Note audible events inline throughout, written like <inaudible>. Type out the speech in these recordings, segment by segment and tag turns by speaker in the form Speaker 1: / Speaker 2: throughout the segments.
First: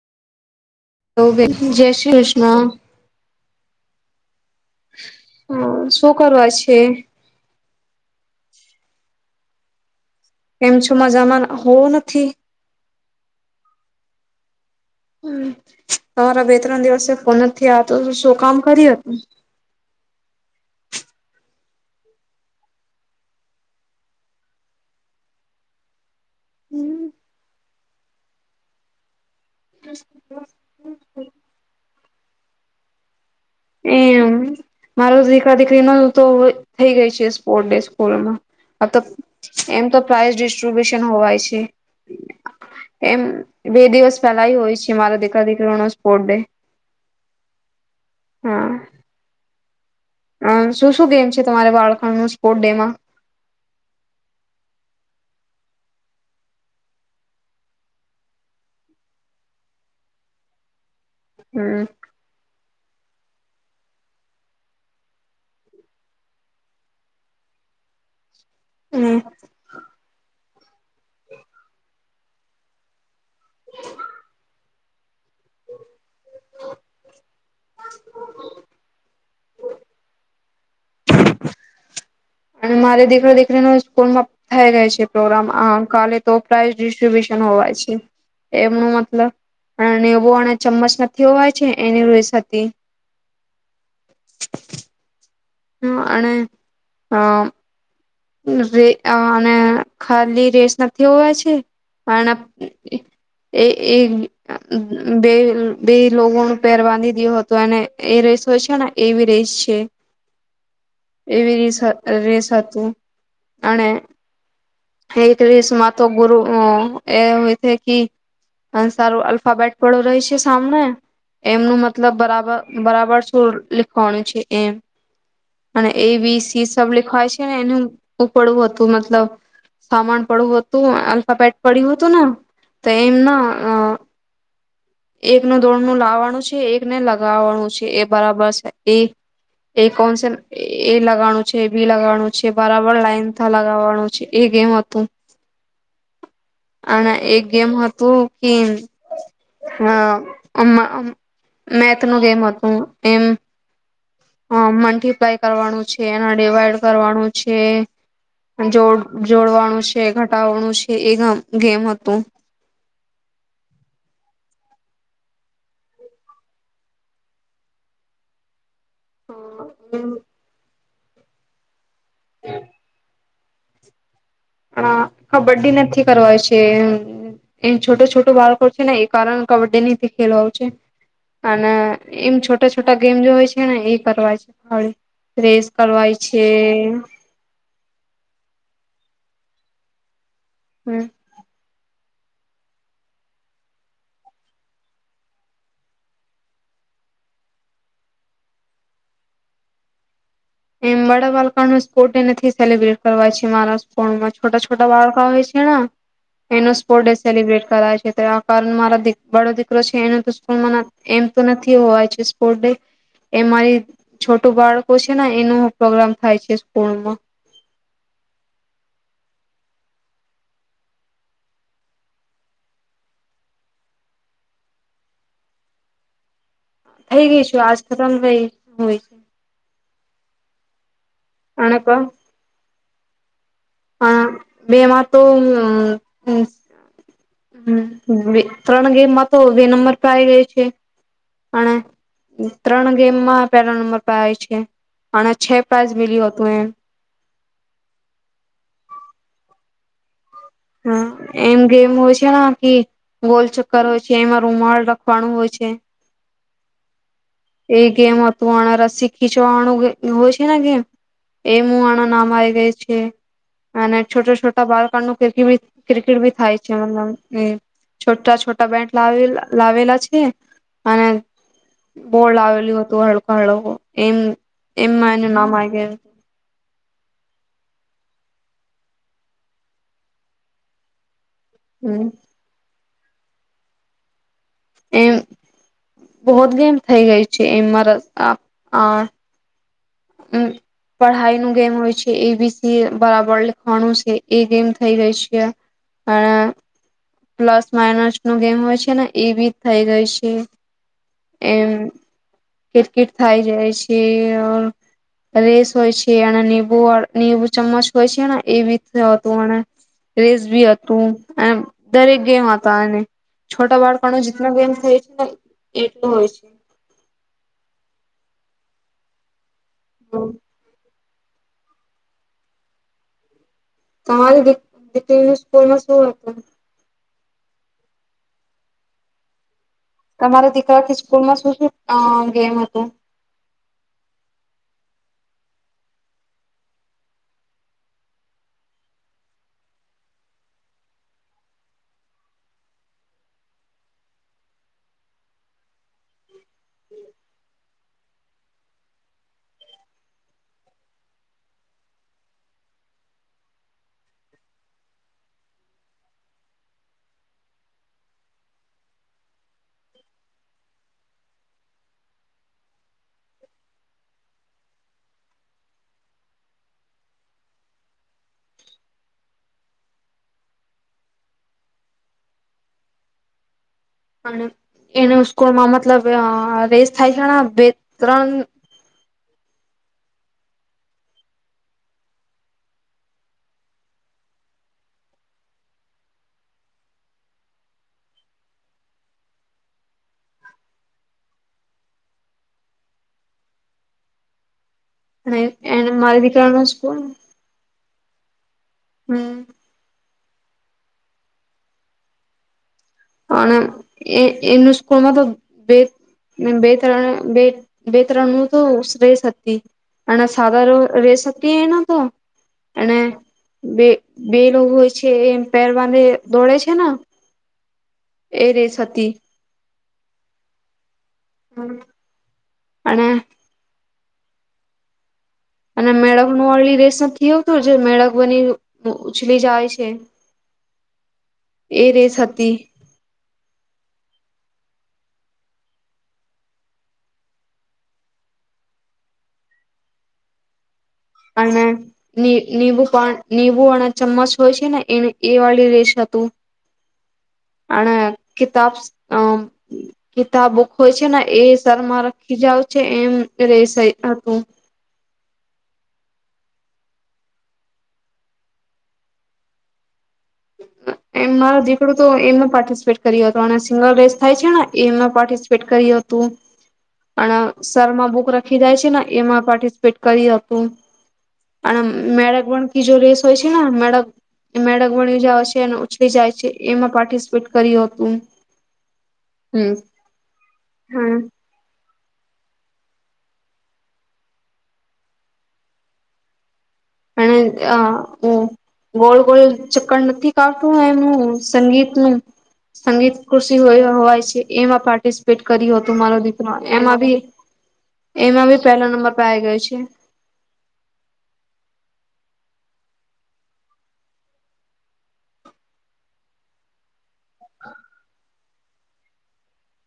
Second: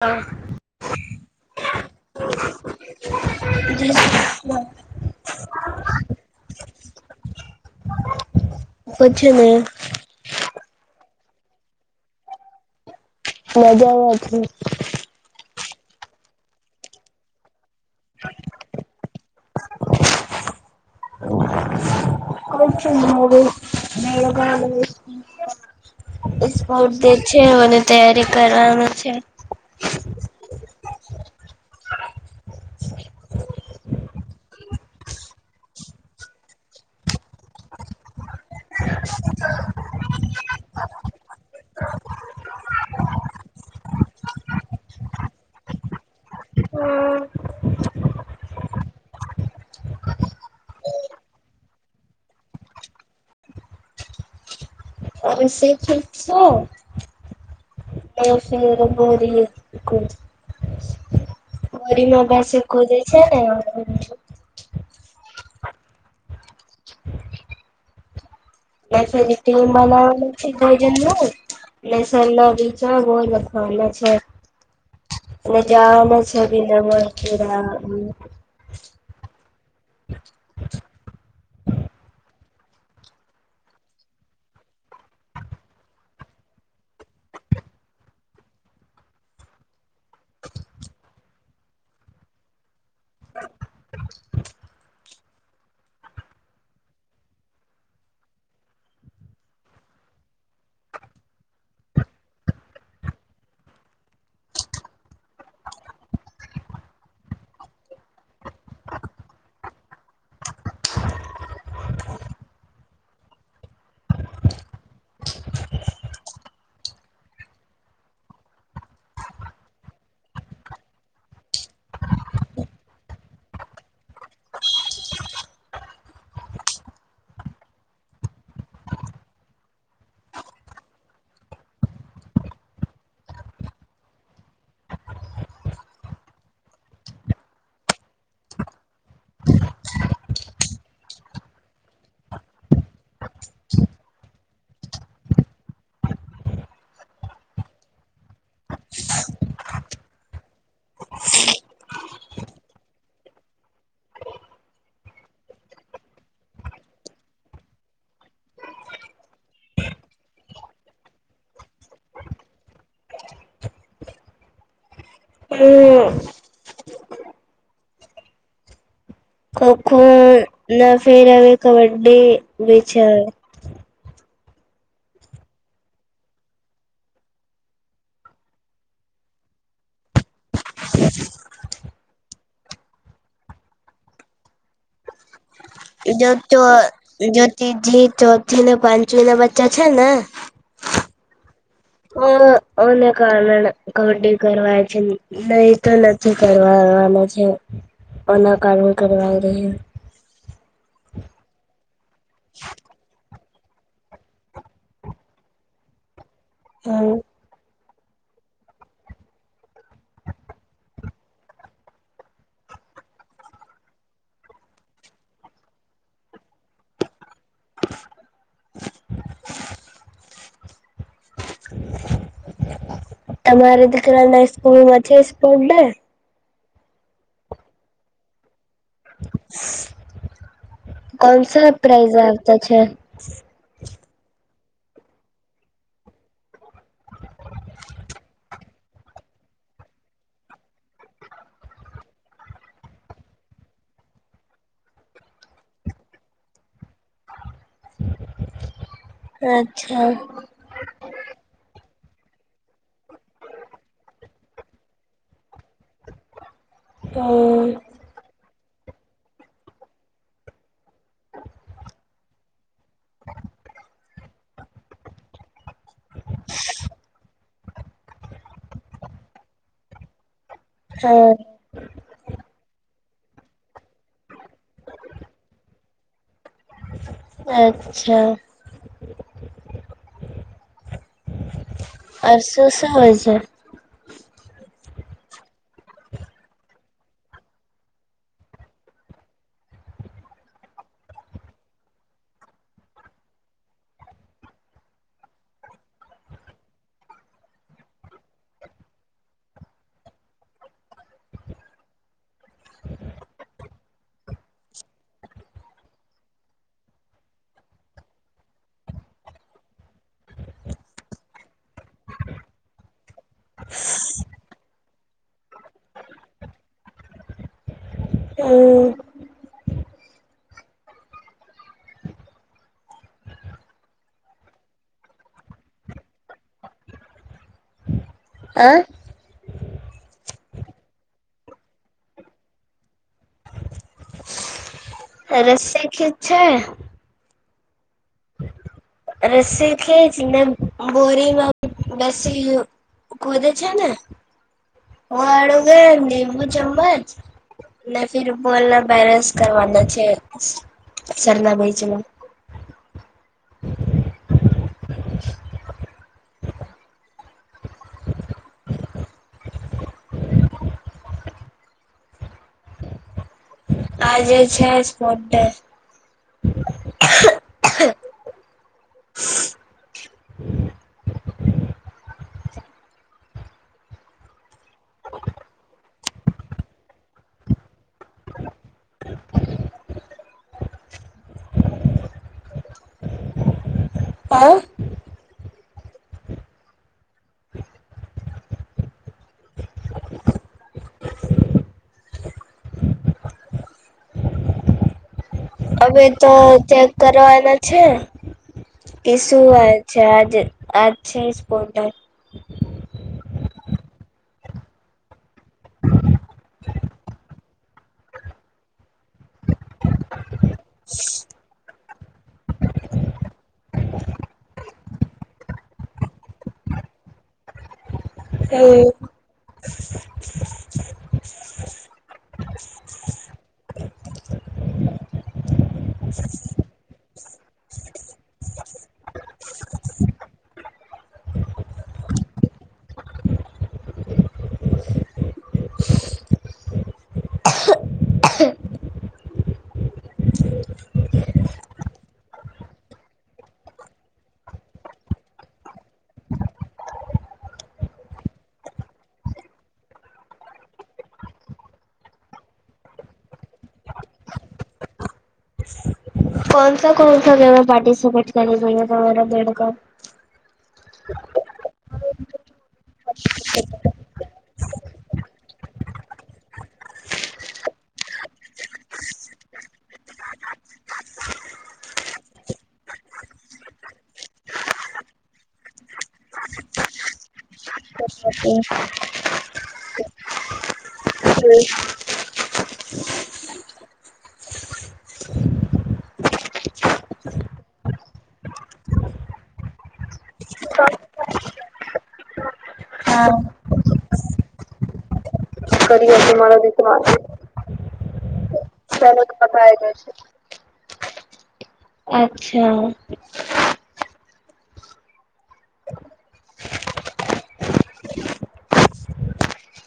Speaker 1: હા
Speaker 2: ઓ વે જય શ્રી કિષ્ણ.
Speaker 1: <unintelligible>
Speaker 2: હ શું કરવા છે?
Speaker 1: પછીને
Speaker 2: કેમ છો મજામાં? હું નથી.
Speaker 1: મજામાં છું.
Speaker 2: હમ તમારા બે-ત્રણ દિવસ થી ફોન નથી આવતો તો શું કામ કર્યું?
Speaker 1: કોચ નવેું મેળગ
Speaker 2: હતું
Speaker 1: ઇસ્પોટ ડે છે અને તૈયારી કરવાનું છે.
Speaker 2: હમ <unintelligible> એ મારો દીકરા-દીકરીનો તો થઈ ગઈ છે સ્પોર્ટ ડે સ્કૂલમાં. આ તો એમ તો પ્રાઈઝ ડિસ્ટ્રીબ્યુશન હોવાય છે એમ બે દિવસ પેલા ઈ હોય છે મારા દીકરા દીકરીનો સ્પોર્ટ ડે. હા અ શું શું ગેમ છે તમારે બાળકોને સ્પોર્ટ ડે માં?
Speaker 1: અ સેફ ઈન સો એ ફરી <unintelligible> ગરીમાં બેસે ખોલે છે ને?
Speaker 2: હમ
Speaker 1: આસીડીટી ઓ નો બનાવ પ્રયોજનનું લેસ પેલા વીચાર બો લખાવેલા છે અને જયા અમે છે બનમ પુરા
Speaker 2: અને મારે દીકરા દીકરી ન સ્કૂલમાં થઈ ગઈ છે પ્રોગ્રામ આ કાલે તો પ્રાઈઝ ડિસ્ટ્રીબ્યુશન હોવાય છે એમનું મતલબ અને એવો અને ચમ્મચમાં જોવાય છે એને રોય સાથે હ અને હ અ અને ખાલી રેસ નથી હોવાય છે. પણ એ એ બે બે લોગોનું પેર બાંધી દી હતું અને એ રેસ હોય છે ને એવી રેસ છે એવી રેસ રેસ હતું. અને એક રેસમા તો ગુરુ ઉ એ હોય તે કી સારું અલ્ફાબેટ પડો રેય છે, સામને એમનું મતલબ બરાબર બરાબર શું લીખવાનું છે એમ અને એ બી સી સબ લીખવાય છે ને એનું પડવું હતું મતલબ સામાન પડવું હતું આલ્ફાબેટ પડ્યું હતું ને તો એમના આ એમનું દોડનું લાવવાનું છે એક ને લગાવવાનું છે એ બરાબર છે એ કોન છે એ લગાવાનું છે બી લગાવાનું છે. બરાબર લાાઈન થ લગાવવાનું છે એ ગેમ હતું. અને એક ગેમ હતું કે આ આમાં મેથ નું ગેમ હતું એમ અ મલ્ટીપ્લાય કરવાનું છે, એના ડિવાઈડ કરવાનું છે, જોડ જોડવાનું છે, ઘટાવાનું છે એ ગેમ હતું.
Speaker 1: હમ <unintelligible> ખો, ખો. ના ફેર હવે કબડ્ડી. બે વિચાર.
Speaker 2: અ કબડ્ડી નથી કરવાય છે, એમ છોટો છોટો બાળકો છે ને. એ કારણ કબડ્ડી નથી ખેલવા છે, અને એમ છોટા છોટા ગેમ જો હોય છે ને, એ કરવાય છે. રેસ. કરવાય છે
Speaker 1: જો જો ત્રીજી ચોથી ને પાંચમ ને બ જ છે ને
Speaker 2: હમ.
Speaker 1: હ, આના કારણે કબડ્ડી કરવાય છે, નહીં તો નથી કરવાના છે. ઓના કારણે કરવા.
Speaker 2: એબડા પાલકાનું કોટે નથી સેલિબ્રેટ કરવા છે. મારા કોણમાં છોટા છોટા બાળકા હોય છે. એનો સ્પો ડે
Speaker 1: હમ
Speaker 2: સેલિબ્રેટ કરાય છે. આ કારણ મારા દીકરો છે, એનું તો સ્કૂલમાં એમ તો નથી હોય છે. સ્પોર્ટ ડે, એ મારી છોટું બાળકો છે ને. એનો પ્રોગ્રામ થાય છે સ્કૂલમાં
Speaker 1: <unintelligible> તમારે દીકરા ના સ્કૂલોમાં છે સ્પોર્ટ ડે?
Speaker 2: થઈ ગઈ છું આજ ખતમ થઈ. હોય છે
Speaker 1: <unintelligible> કોણસા
Speaker 2: અને
Speaker 1: પ્રાઇઝ આવતા છે. હ.
Speaker 2: હ બે એમાં તો હ. હમ, હ. ત્રણ ગેમમાં તો બે નંબર પર આવી ગઈ છે, અને ત્રણ ગેમમાં પેલા નંબર પર આવે છે, અને છે પ્રાઇઝ મિલ્યું હતું એમ.
Speaker 1: અચ્છા.
Speaker 2: હા, એમ ગેમ હોય છે કે ગોલચક્કર હોય છે, એમાં રૂમાળ રખવાનું હોય છે.
Speaker 1: હમ
Speaker 2: એ ગેમ તું આણ રસી ખીચવા વાનું હોય છે ને, કે એમું આણ નામ આવી ગઈ છે, અને છોટા છોટા બાળકનું. ક્રિકેટ ભી થાય છે મતલબ એ. છોટા છોટા બેન્ટ લાવેલા લાવેલા છે.
Speaker 1: હમ.
Speaker 2: ગોળ આવેલું હતું, હળકો હળકો એમ. એમમાંનુ નવાયગે. <unintelligible>
Speaker 1: અચ્છા, અચ્છા.
Speaker 2: હમ
Speaker 1: અરસું. તો હાજર.
Speaker 2: એ <unintelligible> થઇ ગઈ છે એ મારા આ. મ પઢાઈનું ગેમ હોય છે એબીસી બરાબર લખવાનું છે એ ગેમ થઈ ગઈ છે અ પ્લસ માઇનસ નો ગેમ હોય છે ને એ બી થઈ જાય છે એમ કિકટ થાય જાય છે અ રેસ હોય છે અને બુ બુ ચમ્મચ હોય છે ને એ બી હતું અને રેસ બી હતું એ દરેક ગેમ હતા એને છોટા બાળપનો જેટલો ગેમ થાય છે ને એટલો હોય છે.
Speaker 1: હમ.
Speaker 2: હમ. તમારી દીકરી નું સ્કૂલમાં શું હતું?
Speaker 1: અ.
Speaker 2: તમારા દીકરાથી સ્કૂલમાં શું શું ગેમ હતુ?
Speaker 1: રસી ખીચ છે. રસ્સી ખીચ ને બોરીમાં બેસી ખોદે છે ને હડો ગયોમ ચમજ. ને ફિર બોલના બેરેન્સ કરવાના છે સરના ભાઈજમાં. આજે છે જ મો
Speaker 2: અને. એને સ્કૂલમાં મત લબ આ રેસ થાય છે બે ત્રણ
Speaker 1: હા.
Speaker 2: અને એને
Speaker 1: હવે
Speaker 2: મારી
Speaker 1: તો
Speaker 2: દીકરાનું
Speaker 1: ચેક
Speaker 2: સ્કૂલ
Speaker 1: કરવાના છે. કે
Speaker 2: હમ
Speaker 1: શું છે. જે આજ છે સ્પોટર.
Speaker 2: અને એ એમની સ્કૂલમાં તો બે બે ત્રણ બે બે ત્રણ નું તો શ્રેસ અને સાદા રેસ હતી એને તો અને બે બે લોકો હોય છે એમ. પેર બાંધી દોડે છે ને. એ રેસ
Speaker 1: એવુ. <inaudible>
Speaker 2: હતી. અણે અને મેળક ન અલી રસ એવું તો જે મેળક બની ઉછલી જાય છે એ રેસ હતી. અને લી લીબુ પાન લીબું અને ચમ્મચ હોય છે ને એ એ વાળી રેશ હતું અને કિતાબ કિતાબુક હોય છે ને એ શમાં રાખી જાવ છે એમ રેસ હતું.
Speaker 1: કોનસા કોનસા ગેમ પાર્ટિસિપેટ કર રહ્યા તમારા બાળકો.
Speaker 2: એમ મારો દીકરો. તો એનું પાર્ટિસિપેટ કરી તોને સિંગલ રેસ થાય છે ને. એમાં પાર્ટિસિપેટ કરી હતું અને સરમાં બુક રાખી જાય છે ને એમાં પાર્ટિસિપેટ કરી હતું અને મેડક વણકી જો રેસ હોય છે ને મેળક મેળક ઉડી જાય છે ને ઉંચકી જાય છે એમાં પાર્ટિસિપેટ કર્યું હતું.
Speaker 1: હ.
Speaker 2: હમ્મ.
Speaker 1: હમ. <unintelligible>
Speaker 2: અને હું ગોળ ગોળ ચક્કર નથી કાઢતું એું સંગીતનુંું સંગીત
Speaker 1: હા
Speaker 2: કૃષિ હોય છે એમાં પાર્ટ ફિટ કર્યો હતું મારો દીકરો એમ આવી એમાં <unintelligible>
Speaker 1: પને તો પક આવી ગ છે. અચ્છા.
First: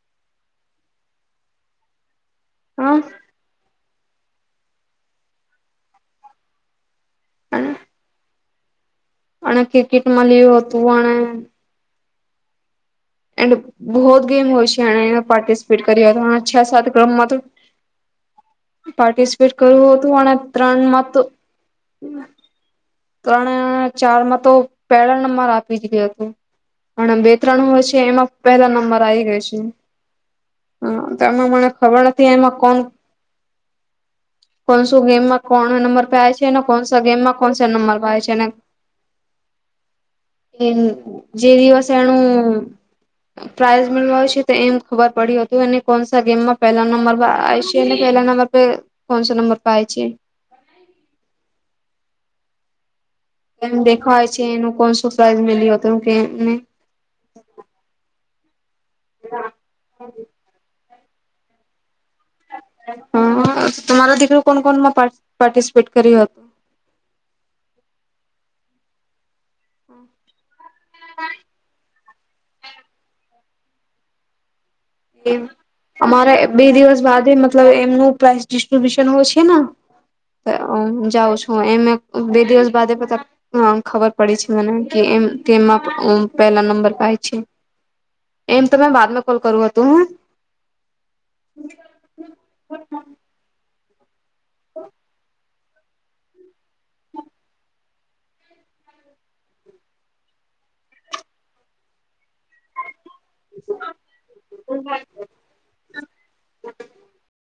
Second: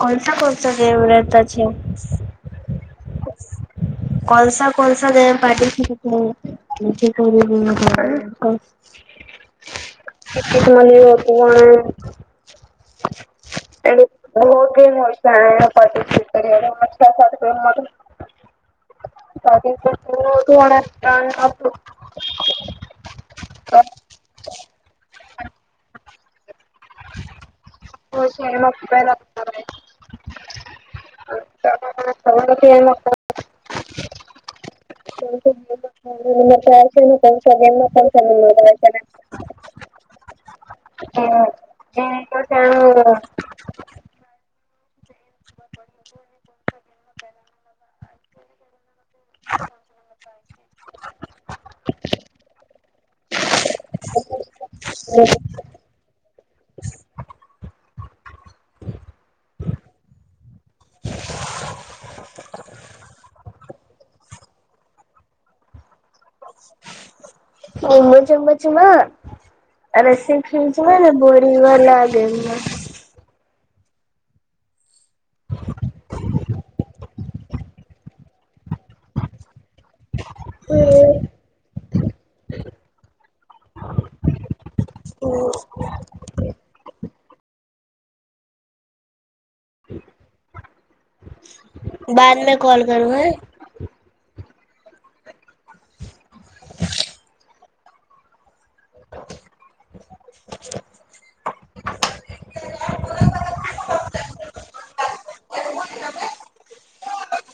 Speaker 1: કોલસા કોસા જેમ રહેતા છે.
Speaker 2: હા <unintelligible>
Speaker 1: કોલસા કોલસા જેટી
Speaker 2: અને ક્રિકેટ માં લેવું હતું પણ
Speaker 1: હ. <unintelligible>
Speaker 2: એ બહુ જ ગેમ હોય છે પાર્ટિસિપેટ કર્યા અને છ સાત ક્રમમાં તો પાર્ટિસિપેટ કર્યું હતું અને ત્રણમાં તો
Speaker 1: અને
Speaker 2: ત્રણ ચારમાં તો પહેલા નંબર આપી ગ ગયો હતો. પણ આમ બે ત્રણું હ છે. પહેલા નંબર આવી ગયા છે હ તો એમાં મને ખબર નથી એમાં કોણ કોણ શું ગેમમાં કોણ નંબર પે આવે છે ને કોસા ગેમમાં કોણસા નંબર પ આવે છે જે દિવસે એનું પ્રાાઈઝ મેળવા છે તો એમ ખબર પડી હતુંને કોણસા ગેમમાં પહેલા નંબર પર આવે છે અને પહેલા નંબર કોનસા નંબર પર છે.
Speaker 1: <inaudible>
Speaker 2: એમ દેખાય છે એનું કોણ સરપ્રાઈઝ મિલ્યું હતું કે એમને ના <unintelligible> હ તમારા દીકરી કોણ કોણ પાર્ટિસિપેટ કરીત
Speaker 1: એમ જ અબત ચમાં <unintelligible> રસી ખ જ નાને બોરીંગ વા બેમલા.
Speaker 2: એ અમારા બે દિવસ બાદ મતલબ એમનું પ્રાઇસ ડિસ્ટ્રીબ્યુશન હોય છે ને. હ જાઉં છું એમે બે દિવસ બાદ ખબર પડી છે મને કે એમમાં પહેલા નંબર પાય છે એમ તોમે બાદમાં કોલ કરું હતું. હું <unintelligible> તો <unintelligible>
Speaker 1: <inaudible>
Speaker 2: <inaudible> હમ <unintelligible>